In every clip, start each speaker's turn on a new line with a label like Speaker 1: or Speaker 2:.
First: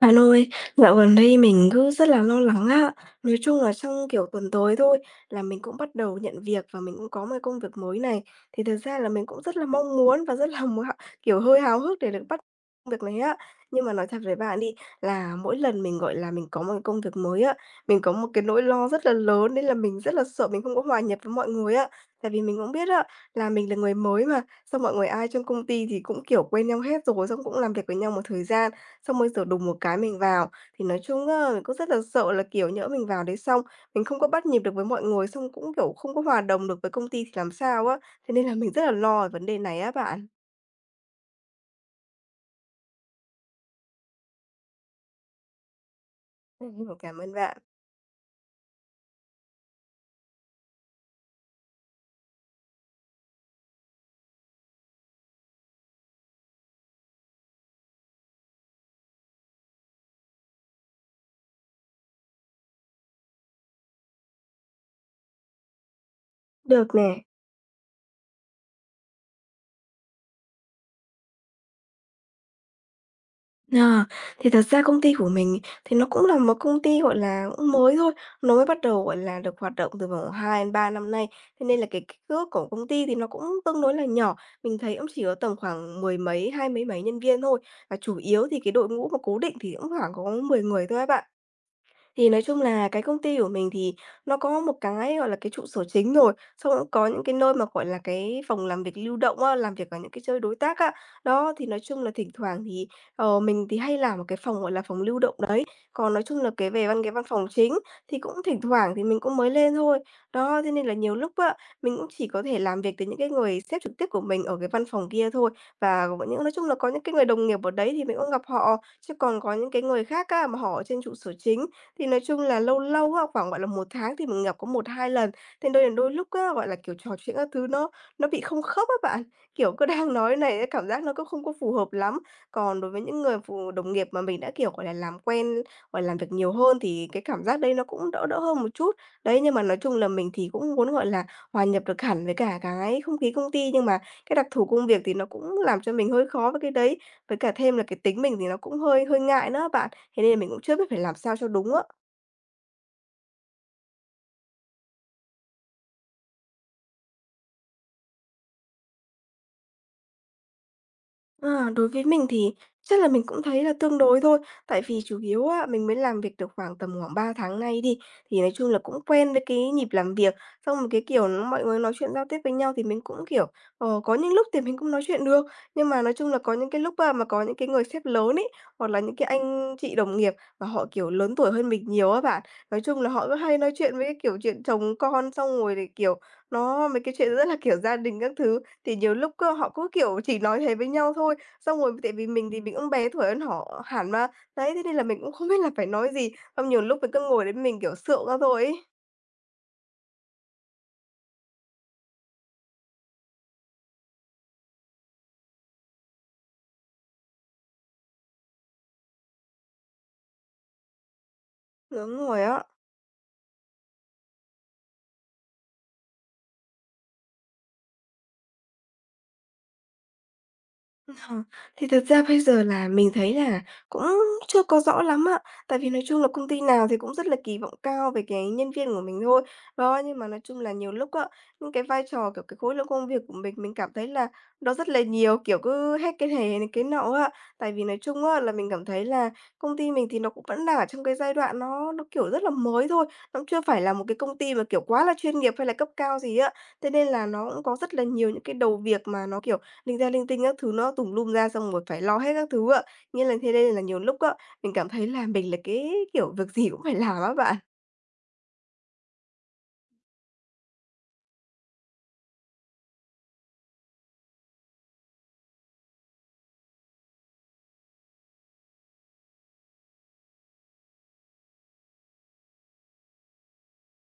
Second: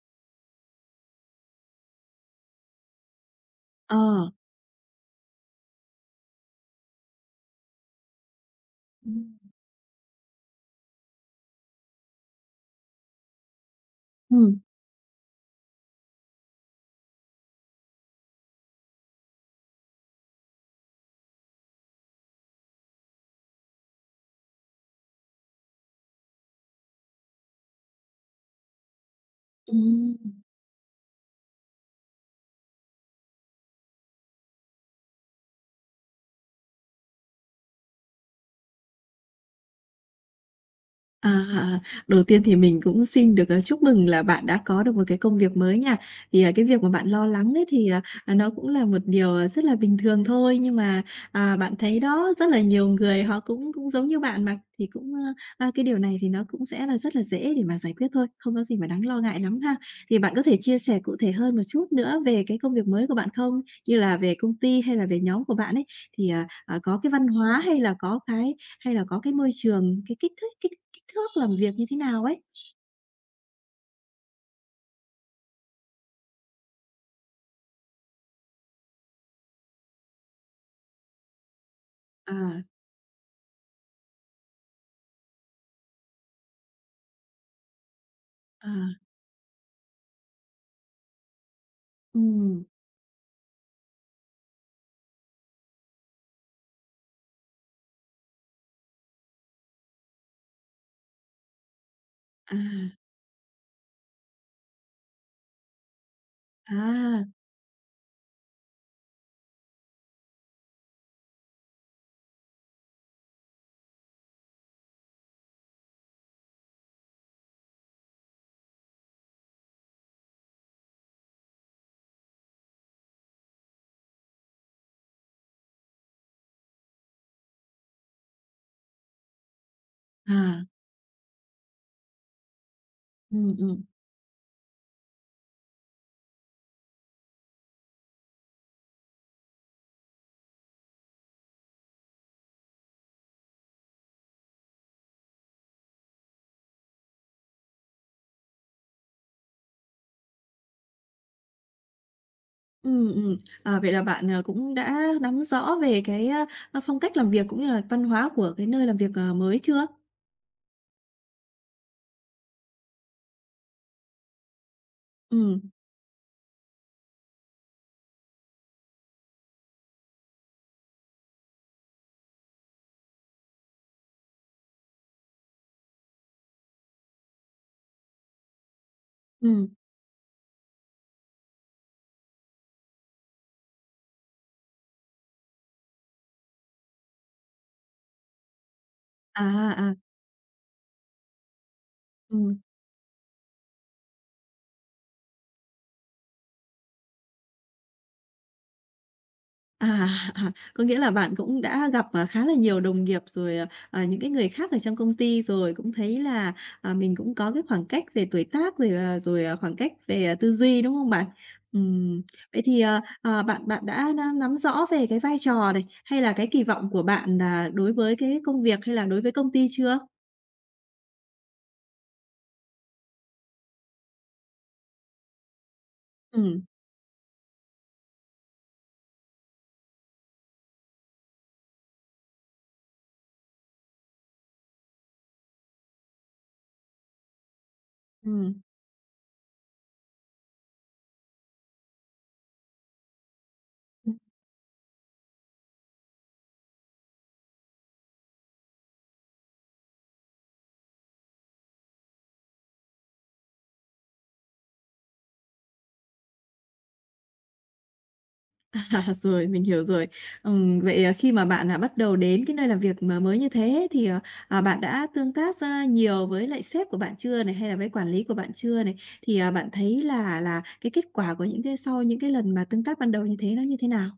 Speaker 1: Bạn ơi, dạo gần đây mình cứ rất là lo lắng á. Nói chung là
Speaker 2: Ờ.
Speaker 1: trong, kiểu, tuần tới thôi là mình cũng bắt đầu nhận việc và mình cũng có một công việc mới này. Thì thực ra là mình
Speaker 2: Ừm.
Speaker 1: cũng rất là mong muốn và rất là muốn kiểu, hơi háo hức để được bắt công việc này á. Nhưng mà nói thật với bạn
Speaker 2: Ừm.
Speaker 1: đi, là mỗi lần mình, gọi là, mình có một cái công việc mới á, mình có một cái nỗi lo rất là lớn nên là mình rất là sợ mình không có hòa nhập với mọi người á. Tại vì mình cũng biết á, là mình là người mới mà, xong mọi người ai trong công ty thì cũng, kiểu, quen nhau hết rồi, xong cũng làm việc với nhau một thời gian. Xong bây giờ đùng một cái
Speaker 2: Ừm.
Speaker 1: mình vào, thì nói chung á, mình cũng rất là sợ là, kiểu, nhỡ mình vào đấy xong, mình không có bắt nhịp được với mọi người, xong cũng, kiểu, không có hòa đồng được với công ty thì làm sao á. Thế nên là mình rất là lo về vấn đề này á bạn.
Speaker 2: À, đầu tiên thì mình cũng xin được, chúc mừng là bạn đã có được một cái công việc mới nha. Thì, cái việc mà
Speaker 1: Ừ,
Speaker 2: bạn
Speaker 1: cảm
Speaker 2: lo
Speaker 1: ơn
Speaker 2: lắng
Speaker 1: bạn.
Speaker 2: đấy thì, nó cũng là một điều, rất là bình thường thôi, nhưng mà, à, bạn thấy đó, rất là nhiều người họ cũng cũng giống như bạn mà, thì cũng, cái điều này thì nó cũng sẽ là rất là dễ để mà giải quyết thôi, không có gì mà đáng lo ngại lắm ha. Thì bạn có thể chia sẻ cụ thể hơn một chút nữa về cái công việc mới của bạn không? Như là về công ty hay là về nhóm của bạn ấy, thì,
Speaker 1: Được
Speaker 2: có cái
Speaker 1: nè.
Speaker 2: văn hóa hay là có cái hay là có cái môi trường, cái kích thích kích Kích thước làm việc như thế nào ấy.
Speaker 1: À, thì thật ra công ty của mình thì nó cũng là một công ty, gọi là, cũng mới thôi, nó mới bắt đầu, gọi là, được hoạt động từ vòng 2 đến 3 năm nay, thế nên là cái kích
Speaker 2: À,
Speaker 1: thước của công ty thì nó cũng tương đối là nhỏ. Mình thấy cũng chỉ có tầm khoảng mười mấy, hai mấy mấy nhân viên thôi, và chủ yếu thì
Speaker 2: à,
Speaker 1: cái đội ngũ mà cố định thì cũng khoảng có 10 người thôi các bạn. Thì nói chung
Speaker 2: ừm,
Speaker 1: là cái công ty của mình thì nó có một cái, gọi là, cái trụ sở chính rồi, xong cũng có những cái nơi mà, gọi là, cái phòng làm việc lưu động á, làm việc ở những cái chơi đối tác á. Đó, thì nói chung là thỉnh
Speaker 2: à,
Speaker 1: thoảng thì, mình thì hay làm một cái phòng, gọi là, phòng lưu động đấy. Còn nói chung là cái về
Speaker 2: à,
Speaker 1: văn phòng chính thì cũng thỉnh thoảng thì mình cũng mới lên thôi. Đó, thế nên là nhiều lúc á, mình cũng chỉ có thể làm việc với những cái người sếp trực tiếp của mình ở cái văn phòng kia thôi. Và có những nói chung là có những cái người đồng nghiệp ở đấy thì mình cũng gặp họ, chứ còn có những cái người khác á, mà họ ở trên trụ sở chính thì nói chung là lâu lâu á, khoảng, gọi là, một tháng thì mình gặp có một hai lần, thế đôi lúc á, gọi là, kiểu, trò chuyện các thứ nó bị không khớp á bạn. Kiểu, cứ đang nói này
Speaker 2: à,
Speaker 1: á, cảm giác nó cũng không có phù hợp lắm. Còn đối với những người
Speaker 2: ừm, ừm,
Speaker 1: đồng nghiệp mà mình đã, kiểu, gọi là, làm quen, gọi là, làm việc nhiều hơn thì cái cảm giác đấy nó cũng đỡ đỡ hơn một chút. Đấy, nhưng mà nói chung là mình thì cũng muốn, gọi là, hòa nhập được hẳn với cả cái không khí công ty, nhưng mà cái đặc thù công việc thì nó cũng làm cho mình hơi khó với cái đấy. Với cả thêm là cái tính mình thì nó cũng hơi hơi ngại nữa bạn, thế nên là mình cũng chưa biết phải làm sao cho đúng á.
Speaker 2: ừm. À, vậy là bạn, cũng đã nắm rõ về cái, phong cách làm việc cũng như là văn hóa của cái nơi làm việc, mới chưa?
Speaker 1: À, đối với mình thì chắc là mình cũng thấy là tương đối thôi, tại vì chủ yếu
Speaker 2: Ừm,
Speaker 1: á, mình mới làm việc được khoảng 3 tháng nay đi, thì nói chung là cũng quen với cái nhịp làm việc, xong một cái kiểu nó mọi người nói chuyện giao tiếp với nhau thì mình cũng, kiểu, có những lúc thì mình cũng nói chuyện được, nhưng mà nói chung là có những cái lúc á, mà có những cái người sếp lớn ấy, hoặc là những cái
Speaker 2: ừm,
Speaker 1: anh chị đồng nghiệp mà họ, kiểu, lớn tuổi hơn mình nhiều á bạn, nói chung là họ cứ hay nói chuyện với cái kiểu chuyện chồng con, xong rồi thì, kiểu, nó mấy cái chuyện rất là, kiểu, gia đình các thứ, thì nhiều lúc cơ họ cứ,
Speaker 2: à, à,
Speaker 1: kiểu, chỉ nói thế với nhau thôi, xong rồi tại vì mình
Speaker 2: ừm.
Speaker 1: thì mình cũng bé tuổi hơn họ hẳn mà, đấy, thế nên là mình cũng không biết là phải nói gì, xong nhiều lúc mình cứ ngồi đấy mình, kiểu, sượng ra thôi ấy.
Speaker 2: À, có nghĩa là bạn cũng đã gặp, khá là nhiều đồng nghiệp rồi, những cái người khác ở trong công ty rồi cũng thấy là, mình cũng có cái khoảng cách về tuổi tác rồi, rồi, khoảng cách về, tư duy, đúng không bạn?
Speaker 1: Đúng
Speaker 2: Ừm,
Speaker 1: rồi á.
Speaker 2: vậy thì, bạn bạn đã nắm rõ về cái vai trò này, hay là cái kỳ vọng của bạn là đối với cái công việc hay là đối với công ty chưa?
Speaker 1: Ờ, thì thật ra bây giờ là mình thấy là cũng chưa có rõ lắm ạ. Tại vì nói chung là công ty
Speaker 2: Ừm,
Speaker 1: nào thì cũng rất là kỳ vọng cao về cái nhân viên của mình thôi. Đó, nhưng mà nói chung là nhiều lúc á, những cái vai trò, kiểu, cái khối lượng công việc của mình cảm thấy là nó rất là nhiều, kiểu, cứ hết cái này đến cái nọ á. Tại vì nói chung á, là
Speaker 2: ừm.
Speaker 1: mình cảm thấy là công ty mình thì nó cũng vẫn đang ở trong cái giai đoạn nó, kiểu, rất là mới thôi, nó cũng chưa phải là một cái công ty mà, kiểu, quá là chuyên nghiệp hay là cấp cao gì á. Thế nên là nó cũng có rất là nhiều những cái đầu việc mà nó, kiểu, linh ta linh tinh các thứ nó tùm lum ra, xong rồi phải lo hết các thứ ạ. Nghĩa là thế nên là nhiều lúc á, mình cảm thấy là mình là cái, kiểu, việc gì cũng phải làm á bạn.
Speaker 2: À, rồi, mình hiểu rồi. Vậy, khi mà bạn, bắt đầu đến cái nơi làm việc mà mới như thế thì, bạn đã tương tác, nhiều với lại sếp của bạn chưa này? Hay là với quản lý của bạn chưa này? Thì, bạn thấy là cái kết quả của những cái sau những cái lần mà tương tác ban đầu như thế nó như thế nào?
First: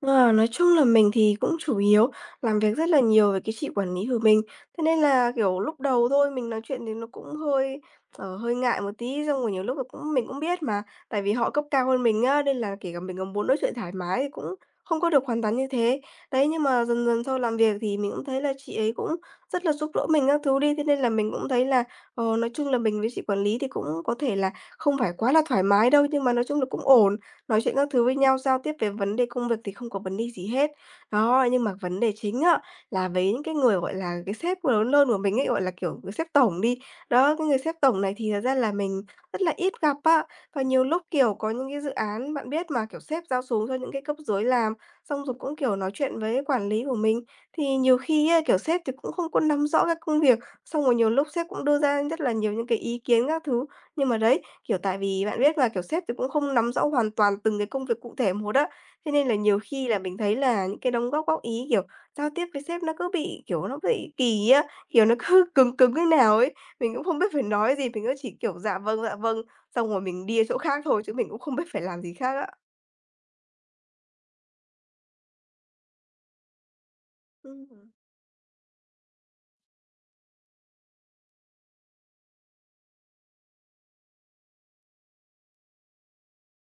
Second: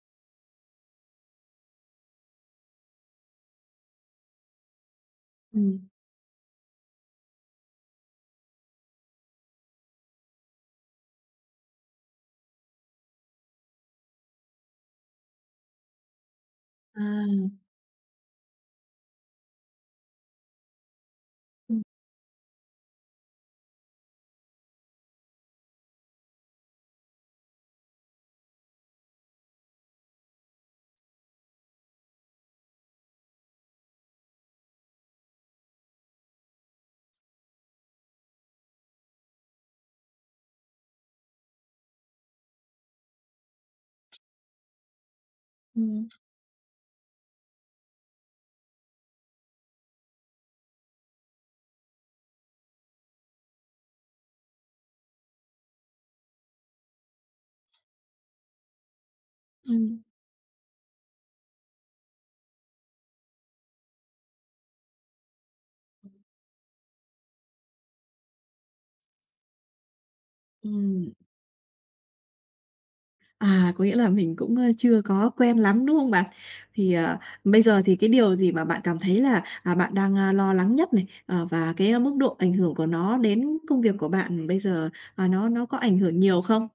Speaker 1: Ờ, nói chung là mình thì cũng chủ yếu làm việc rất là nhiều với cái chị quản lý của mình. Thế nên là, kiểu,
Speaker 2: Ừm.
Speaker 1: lúc đầu thôi mình nói chuyện thì nó cũng hơi, hơi ngại một tí, xong rồi nhiều lúc là cũng mình cũng biết mà, tại vì họ cấp cao hơn mình á, nên là kể cả mình có muốn nói chuyện thoải mái thì cũng không có được hoàn toàn như thế. Đấy, nhưng mà dần dần sau làm
Speaker 2: À.
Speaker 1: việc thì mình cũng thấy là chị ấy cũng rất là giúp đỡ mình các thứ đi, thế nên là mình cũng thấy
Speaker 2: Ừm,
Speaker 1: là, nói chung là mình với chị quản lý thì cũng có thể là không phải quá là thoải mái đâu, nhưng mà nói chung là cũng ổn. Nói chuyện các thứ với nhau, giao tiếp về vấn đề công việc thì không có vấn đề gì hết. Đó, nhưng mà vấn đề chính á, là với những cái người, gọi là, cái sếp lớn hơn của mình ấy, gọi là, kiểu, sếp tổng đi. Đó, cái người sếp tổng này thì thật ra là mình rất là ít gặp á. Và nhiều lúc, kiểu, có những cái dự án bạn biết mà, kiểu, sếp giao xuống cho những cái cấp dưới làm, xong rồi cũng, kiểu, nói
Speaker 2: Ừm.
Speaker 1: chuyện với quản lý của mình. Thì nhiều khi á, kiểu, sếp thì cũng không có nắm rõ các công việc, xong rồi nhiều lúc sếp cũng đưa ra rất là nhiều những cái ý kiến các thứ, nhưng mà đấy, kiểu, tại vì bạn biết mà, kiểu, sếp thì cũng không nắm rõ hoàn toàn từng cái công việc cụ thể một á, thế nên là nhiều khi là
Speaker 2: ừm.
Speaker 1: mình thấy là những cái đóng góp góp ý, kiểu, giao tiếp với sếp nó cứ bị, kiểu, nó bị kỳ á, kiểu, nó cứ cứng cứng thế nào ấy. Mình cũng không biết phải nói gì, mình cứ chỉ, kiểu, "Dạ vâng, dạ vâng", xong rồi mình đi chỗ khác thôi
Speaker 2: Ừm.
Speaker 1: chứ mình cũng không biết phải làm gì khác á.
Speaker 2: À, có nghĩa là mình cũng, chưa có quen lắm, đúng không bạn? Thì, bây giờ
Speaker 1: Ừm.
Speaker 2: thì cái điều gì mà bạn cảm thấy là, bạn đang, lo lắng nhất này, và cái, mức độ ảnh hưởng của nó đến công việc của bạn bây giờ, nó có ảnh hưởng nhiều không?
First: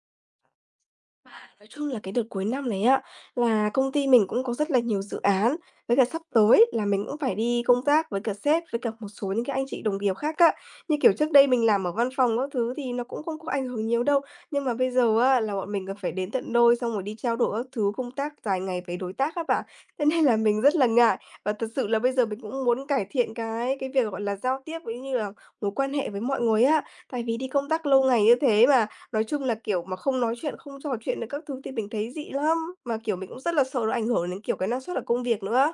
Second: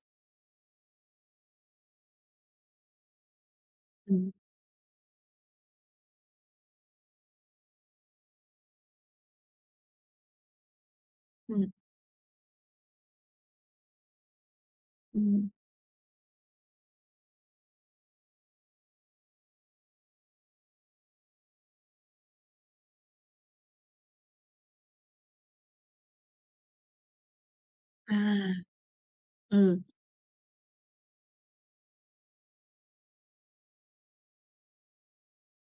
Speaker 1: Nói chung là cái đợt cuối năm này á, là công ty mình
Speaker 2: Ừm,
Speaker 1: cũng có rất là nhiều dự án, với cả sắp tới là mình cũng phải đi công tác với cả sếp, với cả một số những cái anh chị đồng nghiệp khác á. Như kiểu trước đây mình
Speaker 2: ừm.
Speaker 1: làm ở văn phòng các thứ thì nó cũng không có ảnh hưởng nhiều đâu, nhưng mà bây giờ á,
Speaker 2: Ừm,
Speaker 1: là bọn mình còn phải đến tận nơi xong rồi đi trao đổi các thứ công tác dài ngày với đối tác các bạn. Thế nên là mình rất là ngại và thật sự là bây giờ mình cũng muốn cải thiện cái việc, gọi là, giao tiếp, cũng như là mối quan hệ với mọi người á. Tại vì đi công tác lâu ngày như
Speaker 2: à.
Speaker 1: thế mà. Nói chung là,
Speaker 2: Ừ.
Speaker 1: kiểu, mà không nói chuyện, không trò chuyện được các thứ thì mình thấy dị lắm, mà, kiểu, mình cũng rất là sợ nó ảnh hưởng đến, kiểu, cái năng suất ở công việc nữa.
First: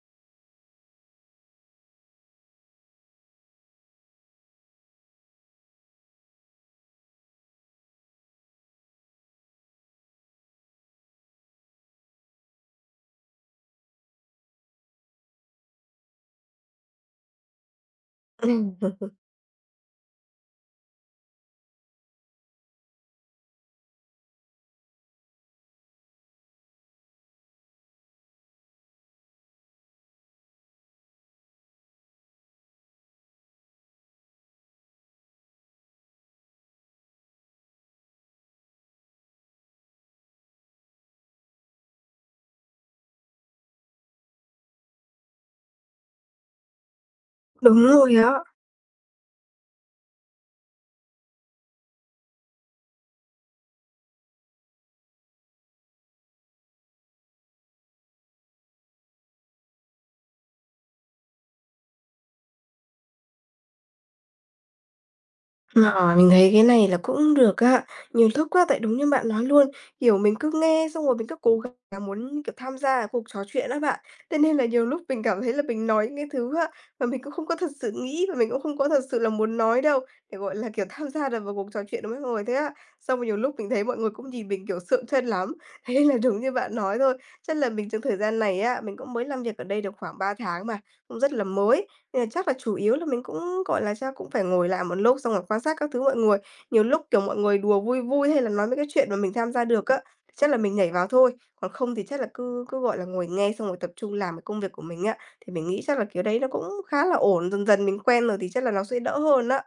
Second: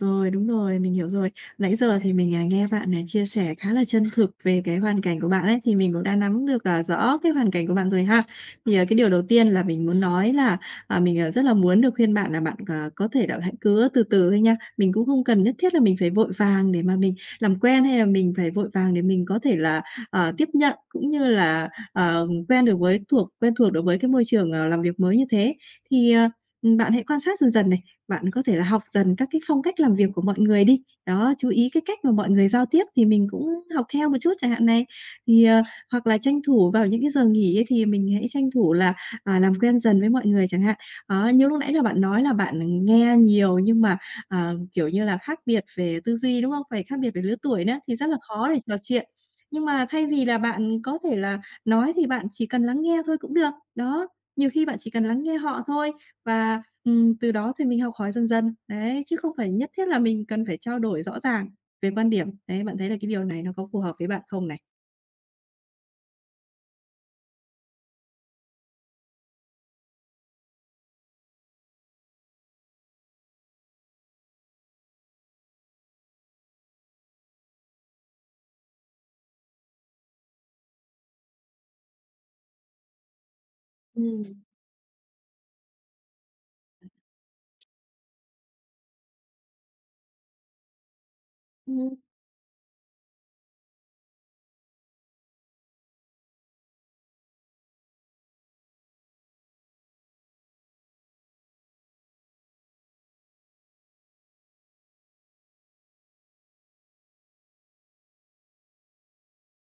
Speaker 2: Rồi, đúng rồi, mình hiểu rồi. Nãy giờ thì mình, nghe bạn, này chia sẻ khá là chân thực về cái hoàn cảnh của bạn ấy, thì mình cũng đã nắm được, rõ cái hoàn cảnh của bạn rồi ha. Thì, cái điều đầu tiên là mình muốn nói là, mình, rất là muốn được khuyên bạn là bạn, có thể là hãy cứ từ từ thôi nha. Mình cũng không cần nhất thiết là mình phải vội vàng để mà mình làm quen, hay là mình phải vội
Speaker 1: Ừm.
Speaker 2: vàng để mình có thể là, tiếp nhận cũng như là, quen được với thuộc đối với cái môi trường, làm việc mới như thế. Thì, bạn hãy quan sát dần dần này. Bạn có thể là học dần các cái phong cách làm việc của mọi người đi. Đó, chú ý cái cách mà mọi người giao tiếp thì mình cũng học theo một chút chẳng hạn này. Thì, hoặc là tranh thủ vào những cái giờ nghỉ ấy thì mình hãy tranh thủ là, làm quen dần với mọi người chẳng hạn. Đó, như lúc nãy là bạn nói là bạn nghe nhiều nhưng mà, kiểu như là, khác biệt về tư duy, đúng không? Phải khác biệt về lứa tuổi nữa
Speaker 1: Đúng
Speaker 2: thì rất
Speaker 1: rồi
Speaker 2: là
Speaker 1: á.
Speaker 2: khó để trò chuyện. Nhưng mà thay vì là bạn có thể là nói thì bạn chỉ cần lắng nghe thôi cũng được. Đó, nhiều khi bạn chỉ cần lắng nghe họ thôi và từ đó thì mình học hỏi dần dần, đấy, chứ không phải nhất thiết là mình cần phải trao đổi rõ ràng về quan điểm. Đấy, bạn thấy là cái điều này nó có phù hợp với bạn không này?
Speaker 1: Ờ, mình thấy cái này là cũng được á. Nhiều lúc á, tại đúng như bạn nói luôn, kiểu, mình cứ nghe xong rồi mình cứ cố gắng là muốn, kiểu, tham gia cái cuộc trò chuyện á bạn. Thế nên là nhiều lúc mình cảm thấy là mình nói những cái thứ á, mà mình cũng không có thật sự nghĩ và mình cũng không có thật sự là muốn nói đâu, để, gọi là, kiểu, tham gia được vào cuộc trò chuyện với mọi người thế á. Xong rồi nhiều lúc mình thấy mọi người
Speaker 2: Ừm.
Speaker 1: cũng nhìn mình, kiểu, sượng chân lắm. Thế nên là đúng như bạn nói thôi, chắc là mình trong thời gian này á, mình cũng mới làm việc ở đây được khoảng 3 tháng mà, cũng rất là mới,
Speaker 2: Ừm.
Speaker 1: nên là chắc là chủ yếu là mình cũng, gọi là, chắc cũng phải ngồi lại một lúc xong rồi quan sát các thứ mọi người. Nhiều lúc, kiểu, mọi người đùa vui vui hay là nói mấy cái chuyện mà mình tham gia được á, thì chắc là mình nhảy vào thôi, còn không thì chắc là cứ cứ, gọi là, ngồi nghe xong rồi tập trung làm cái công việc của mình á, thì mình nghĩ chắc là kiểu đấy nó cũng khá là ổn, dần dần mình quen rồi thì chắc là nó sẽ đỡ hơn á.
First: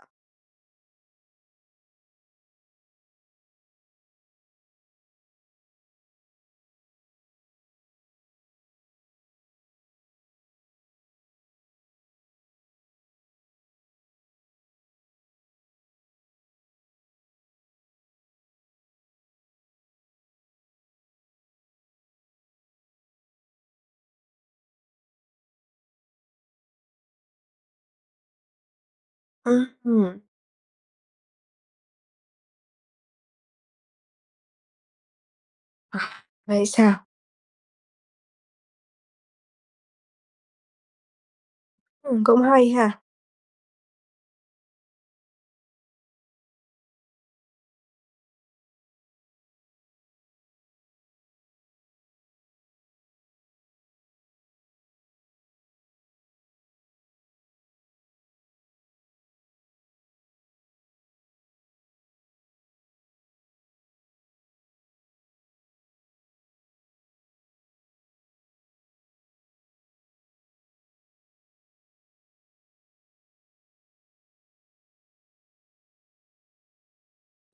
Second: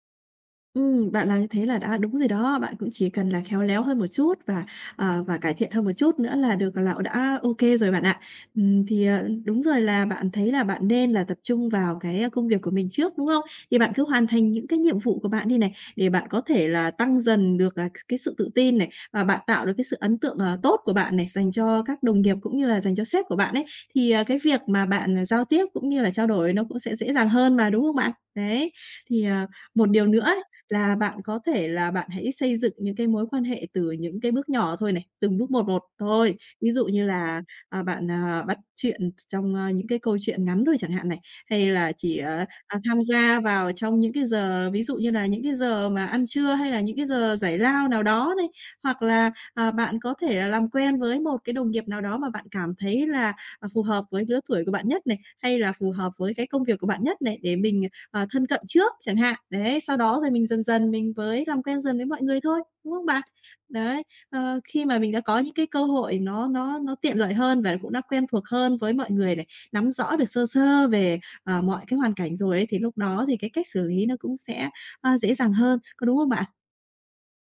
Speaker 2: Bạn làm như thế là đã đúng rồi đó. Bạn cũng chỉ cần là khéo léo hơn một chút và, và cải thiện hơn một chút nữa là được là đã ok rồi bạn ạ. Thì, đúng rồi là bạn thấy là bạn nên là tập trung vào cái, công việc của mình trước, đúng không? Thì bạn cứ hoàn thành những cái nhiệm vụ của bạn đi này, để bạn có thể là tăng dần được, cái sự tự tin này, và bạn tạo được cái sự ấn tượng, tốt của bạn này, dành cho các đồng nghiệp cũng như là dành cho sếp của bạn ấy. Thì, cái việc mà bạn, giao tiếp cũng như là trao đổi nó cũng sẽ dễ dàng hơn mà, đúng không bạn? Đấy, thì, một điều
Speaker 1: Ừm,
Speaker 2: nữa là bạn có thể là bạn hãy xây dựng những cái mối quan hệ từ những cái bước nhỏ thôi này, từng bước một một
Speaker 1: à,
Speaker 2: thôi.
Speaker 1: vậy
Speaker 2: Ví dụ
Speaker 1: sao?
Speaker 2: như là, bạn, bắt chuyện trong, những cái câu chuyện ngắn thôi chẳng hạn này, hay là chỉ,
Speaker 1: Cũng hay ha.
Speaker 2: tham gia vào trong những cái giờ ví dụ như là những cái giờ mà ăn trưa hay là những cái giờ giải lao nào đó này, hoặc là, bạn có thể là làm quen với một cái đồng nghiệp nào đó mà bạn cảm thấy là, phù hợp với lứa tuổi của bạn nhất này, hay là phù hợp với cái công việc của bạn nhất này, để mình, thân cận trước chẳng hạn. Đấy, sau đó rồi mình dần dần mình mới làm quen dần với mọi người thôi, đúng không bạn? Đấy, khi mà mình đã có những cái cơ hội nó tiện lợi hơn và cũng đã quen thuộc hơn với mọi người này, nắm rõ được sơ sơ về, mọi cái hoàn cảnh rồi ấy, thì lúc đó thì cái cách xử lý nó cũng sẽ, dễ dàng hơn, có đúng không bạn?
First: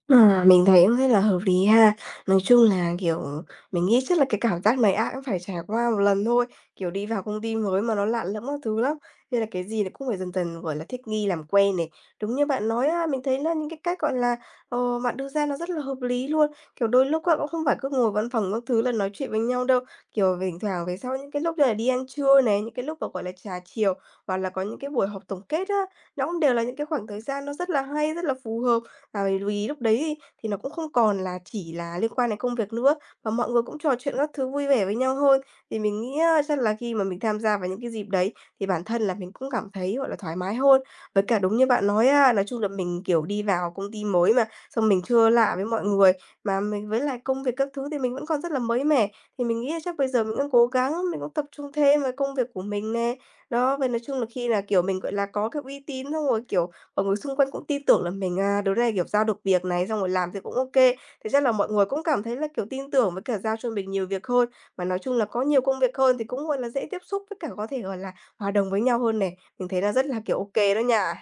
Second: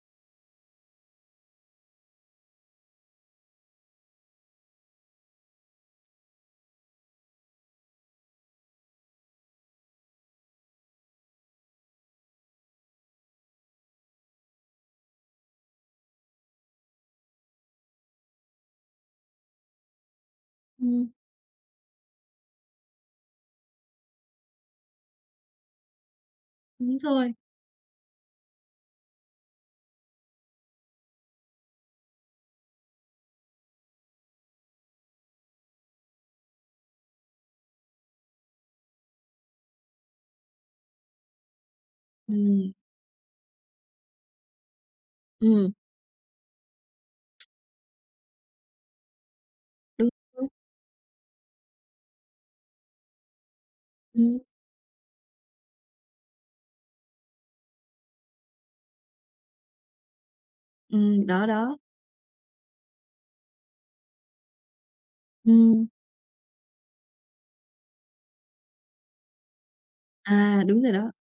Speaker 1: À, mình thấy cũng rất là hợp lý ha. Nói chung là, kiểu, mình nghĩ chắc là cái cảm giác này ai cũng phải trải qua một lần thôi, kiểu, đi vào công ty mới mà nó lạ lẫm các thứ lắm, nên là cái gì nó cũng phải dần dần, gọi là, thích nghi, làm quen này. Đúng như bạn nói á, mình thấy là những cái cách, gọi là, bạn đưa ra nó rất là hợp lý luôn. Kiểu, đôi lúc á, cũng không phải cứ ngồi văn phòng các thứ là nói chuyện với nhau đâu, kiểu, thỉnh thoảng về
Speaker 2: Ừm,
Speaker 1: sau những cái lúc như là đi ăn trưa này, những cái lúc mà, gọi là, trà chiều, hoặc là có những cái buổi họp tổng kết á, nó cũng đều là những cái
Speaker 2: đúng
Speaker 1: khoảng thời
Speaker 2: rồi.
Speaker 1: gian nó rất là hay, rất là phù hợp. Và bởi vì lúc đấy thì nó cũng không còn là chỉ là liên quan đến công việc nữa, và mọi người cũng trò chuyện các thứ vui vẻ với nhau hơn. Thì mình nghĩ á, chắc là khi mà mình tham gia vào những cái dịp đấy thì bản thân là mình cũng cảm thấy, gọi là, thoải mái hơn. Với cả đúng như bạn nói á, nói chung là
Speaker 2: Ừm,
Speaker 1: mình, kiểu, đi vào công ty mới mà, xong mình chưa lạ với
Speaker 2: ừm,
Speaker 1: mọi người, mà mình với lại công việc các thứ thì mình vẫn còn rất là mới mẻ. Thì mình nghĩ là chắc bây
Speaker 2: đúng,
Speaker 1: giờ mình
Speaker 2: đúng.
Speaker 1: cũng cố gắng, mình cũng tập trung thêm vào công việc của mình nè. Đó, và nói chung là
Speaker 2: Ừm,
Speaker 1: khi là, kiểu, mình, gọi là, có cái uy tín xong rồi, kiểu. Mọi người xung quanh cũng tin tưởng là mình, à, đứa này, kiểu, giao được việc này, xong rồi làm thì cũng OK. Thế chắc
Speaker 2: đó,
Speaker 1: là mọi
Speaker 2: đó.
Speaker 1: người cũng cảm thấy là, kiểu, tin tưởng với cả giao cho mình nhiều việc hơn. Mà nói chung là có nhiều công
Speaker 2: Ừm.
Speaker 1: việc hơn thì cũng, gọi là, dễ tiếp xúc với cả có thể, gọi là, hòa đồng với nhau hơn này. Mình thấy là rất là, kiểu, OK
Speaker 2: À,
Speaker 1: đó
Speaker 2: đúng rồi đó.
Speaker 1: nha.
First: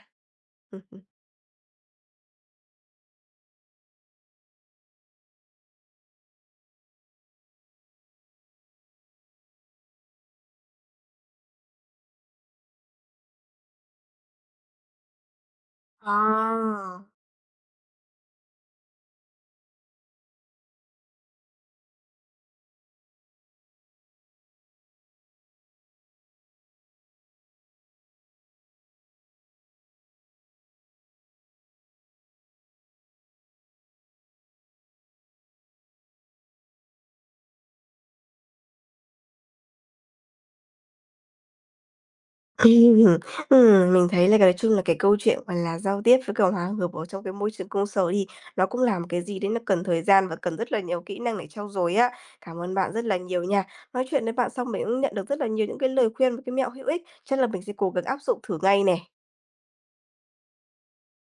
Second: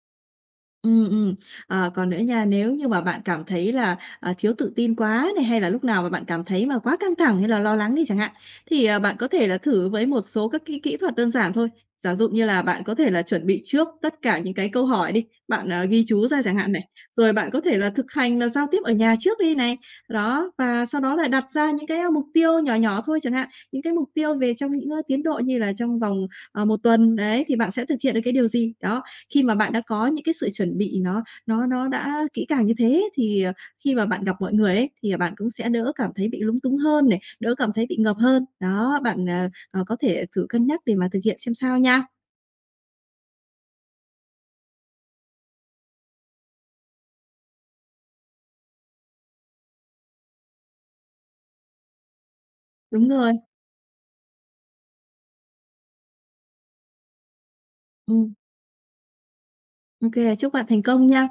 Speaker 1: Ừm.
Speaker 2: Ừ, ừ. Ờ, còn nữa nha, nếu như mà bạn cảm thấy là, thiếu tự tin quá này, hay là lúc nào mà bạn cảm thấy mà quá căng thẳng hay là lo lắng đi chẳng hạn, thì, bạn có thể là thử với một số các kỹ kỹ thuật đơn giản thôi. Giả dụ như là bạn có thể là chuẩn bị trước tất cả những cái câu hỏi đi, bạn, ghi chú ra chẳng hạn này,
Speaker 1: À.
Speaker 2: rồi bạn có thể là thực hành là giao tiếp ở nhà trước đi này. Đó, và sau đó là đặt ra những cái, mục tiêu nhỏ nhỏ thôi chẳng hạn, những cái mục tiêu về trong những, tiến độ như là trong vòng 1 tuần, đấy, thì bạn sẽ thực hiện được cái điều gì? Đó, khi mà bạn đã có những cái sự chuẩn bị nó đã kỹ càng như thế thì, khi mà bạn gặp mọi người ấy, thì bạn cũng sẽ đỡ cảm thấy bị lúng túng hơn này, đỡ cảm thấy bị ngợp hơn. Đó, bạn, có thể thử cân nhắc để mà thực hiện xem sao nha.
Speaker 1: Ừm, ừm, mình thấy là cái nói chung là cái câu chuyện, gọi là, giao tiếp với cả hòa hợp ở trong cái môi trường công sở đi, nó cũng là một cái gì đấy nó cần thời gian và cần rất là nhiều kỹ năng để trau dồi á. Cảm ơn bạn rất
Speaker 2: Đúng
Speaker 1: là
Speaker 2: rồi,
Speaker 1: nhiều nha. Nói chuyện với bạn xong mình cũng nhận được rất là nhiều những cái lời khuyên và cái mẹo hữu ích, chắc là mình sẽ cố gắng áp
Speaker 2: ừm,
Speaker 1: dụng thử ngay nè.
Speaker 2: ô chúc bạn thành công nha.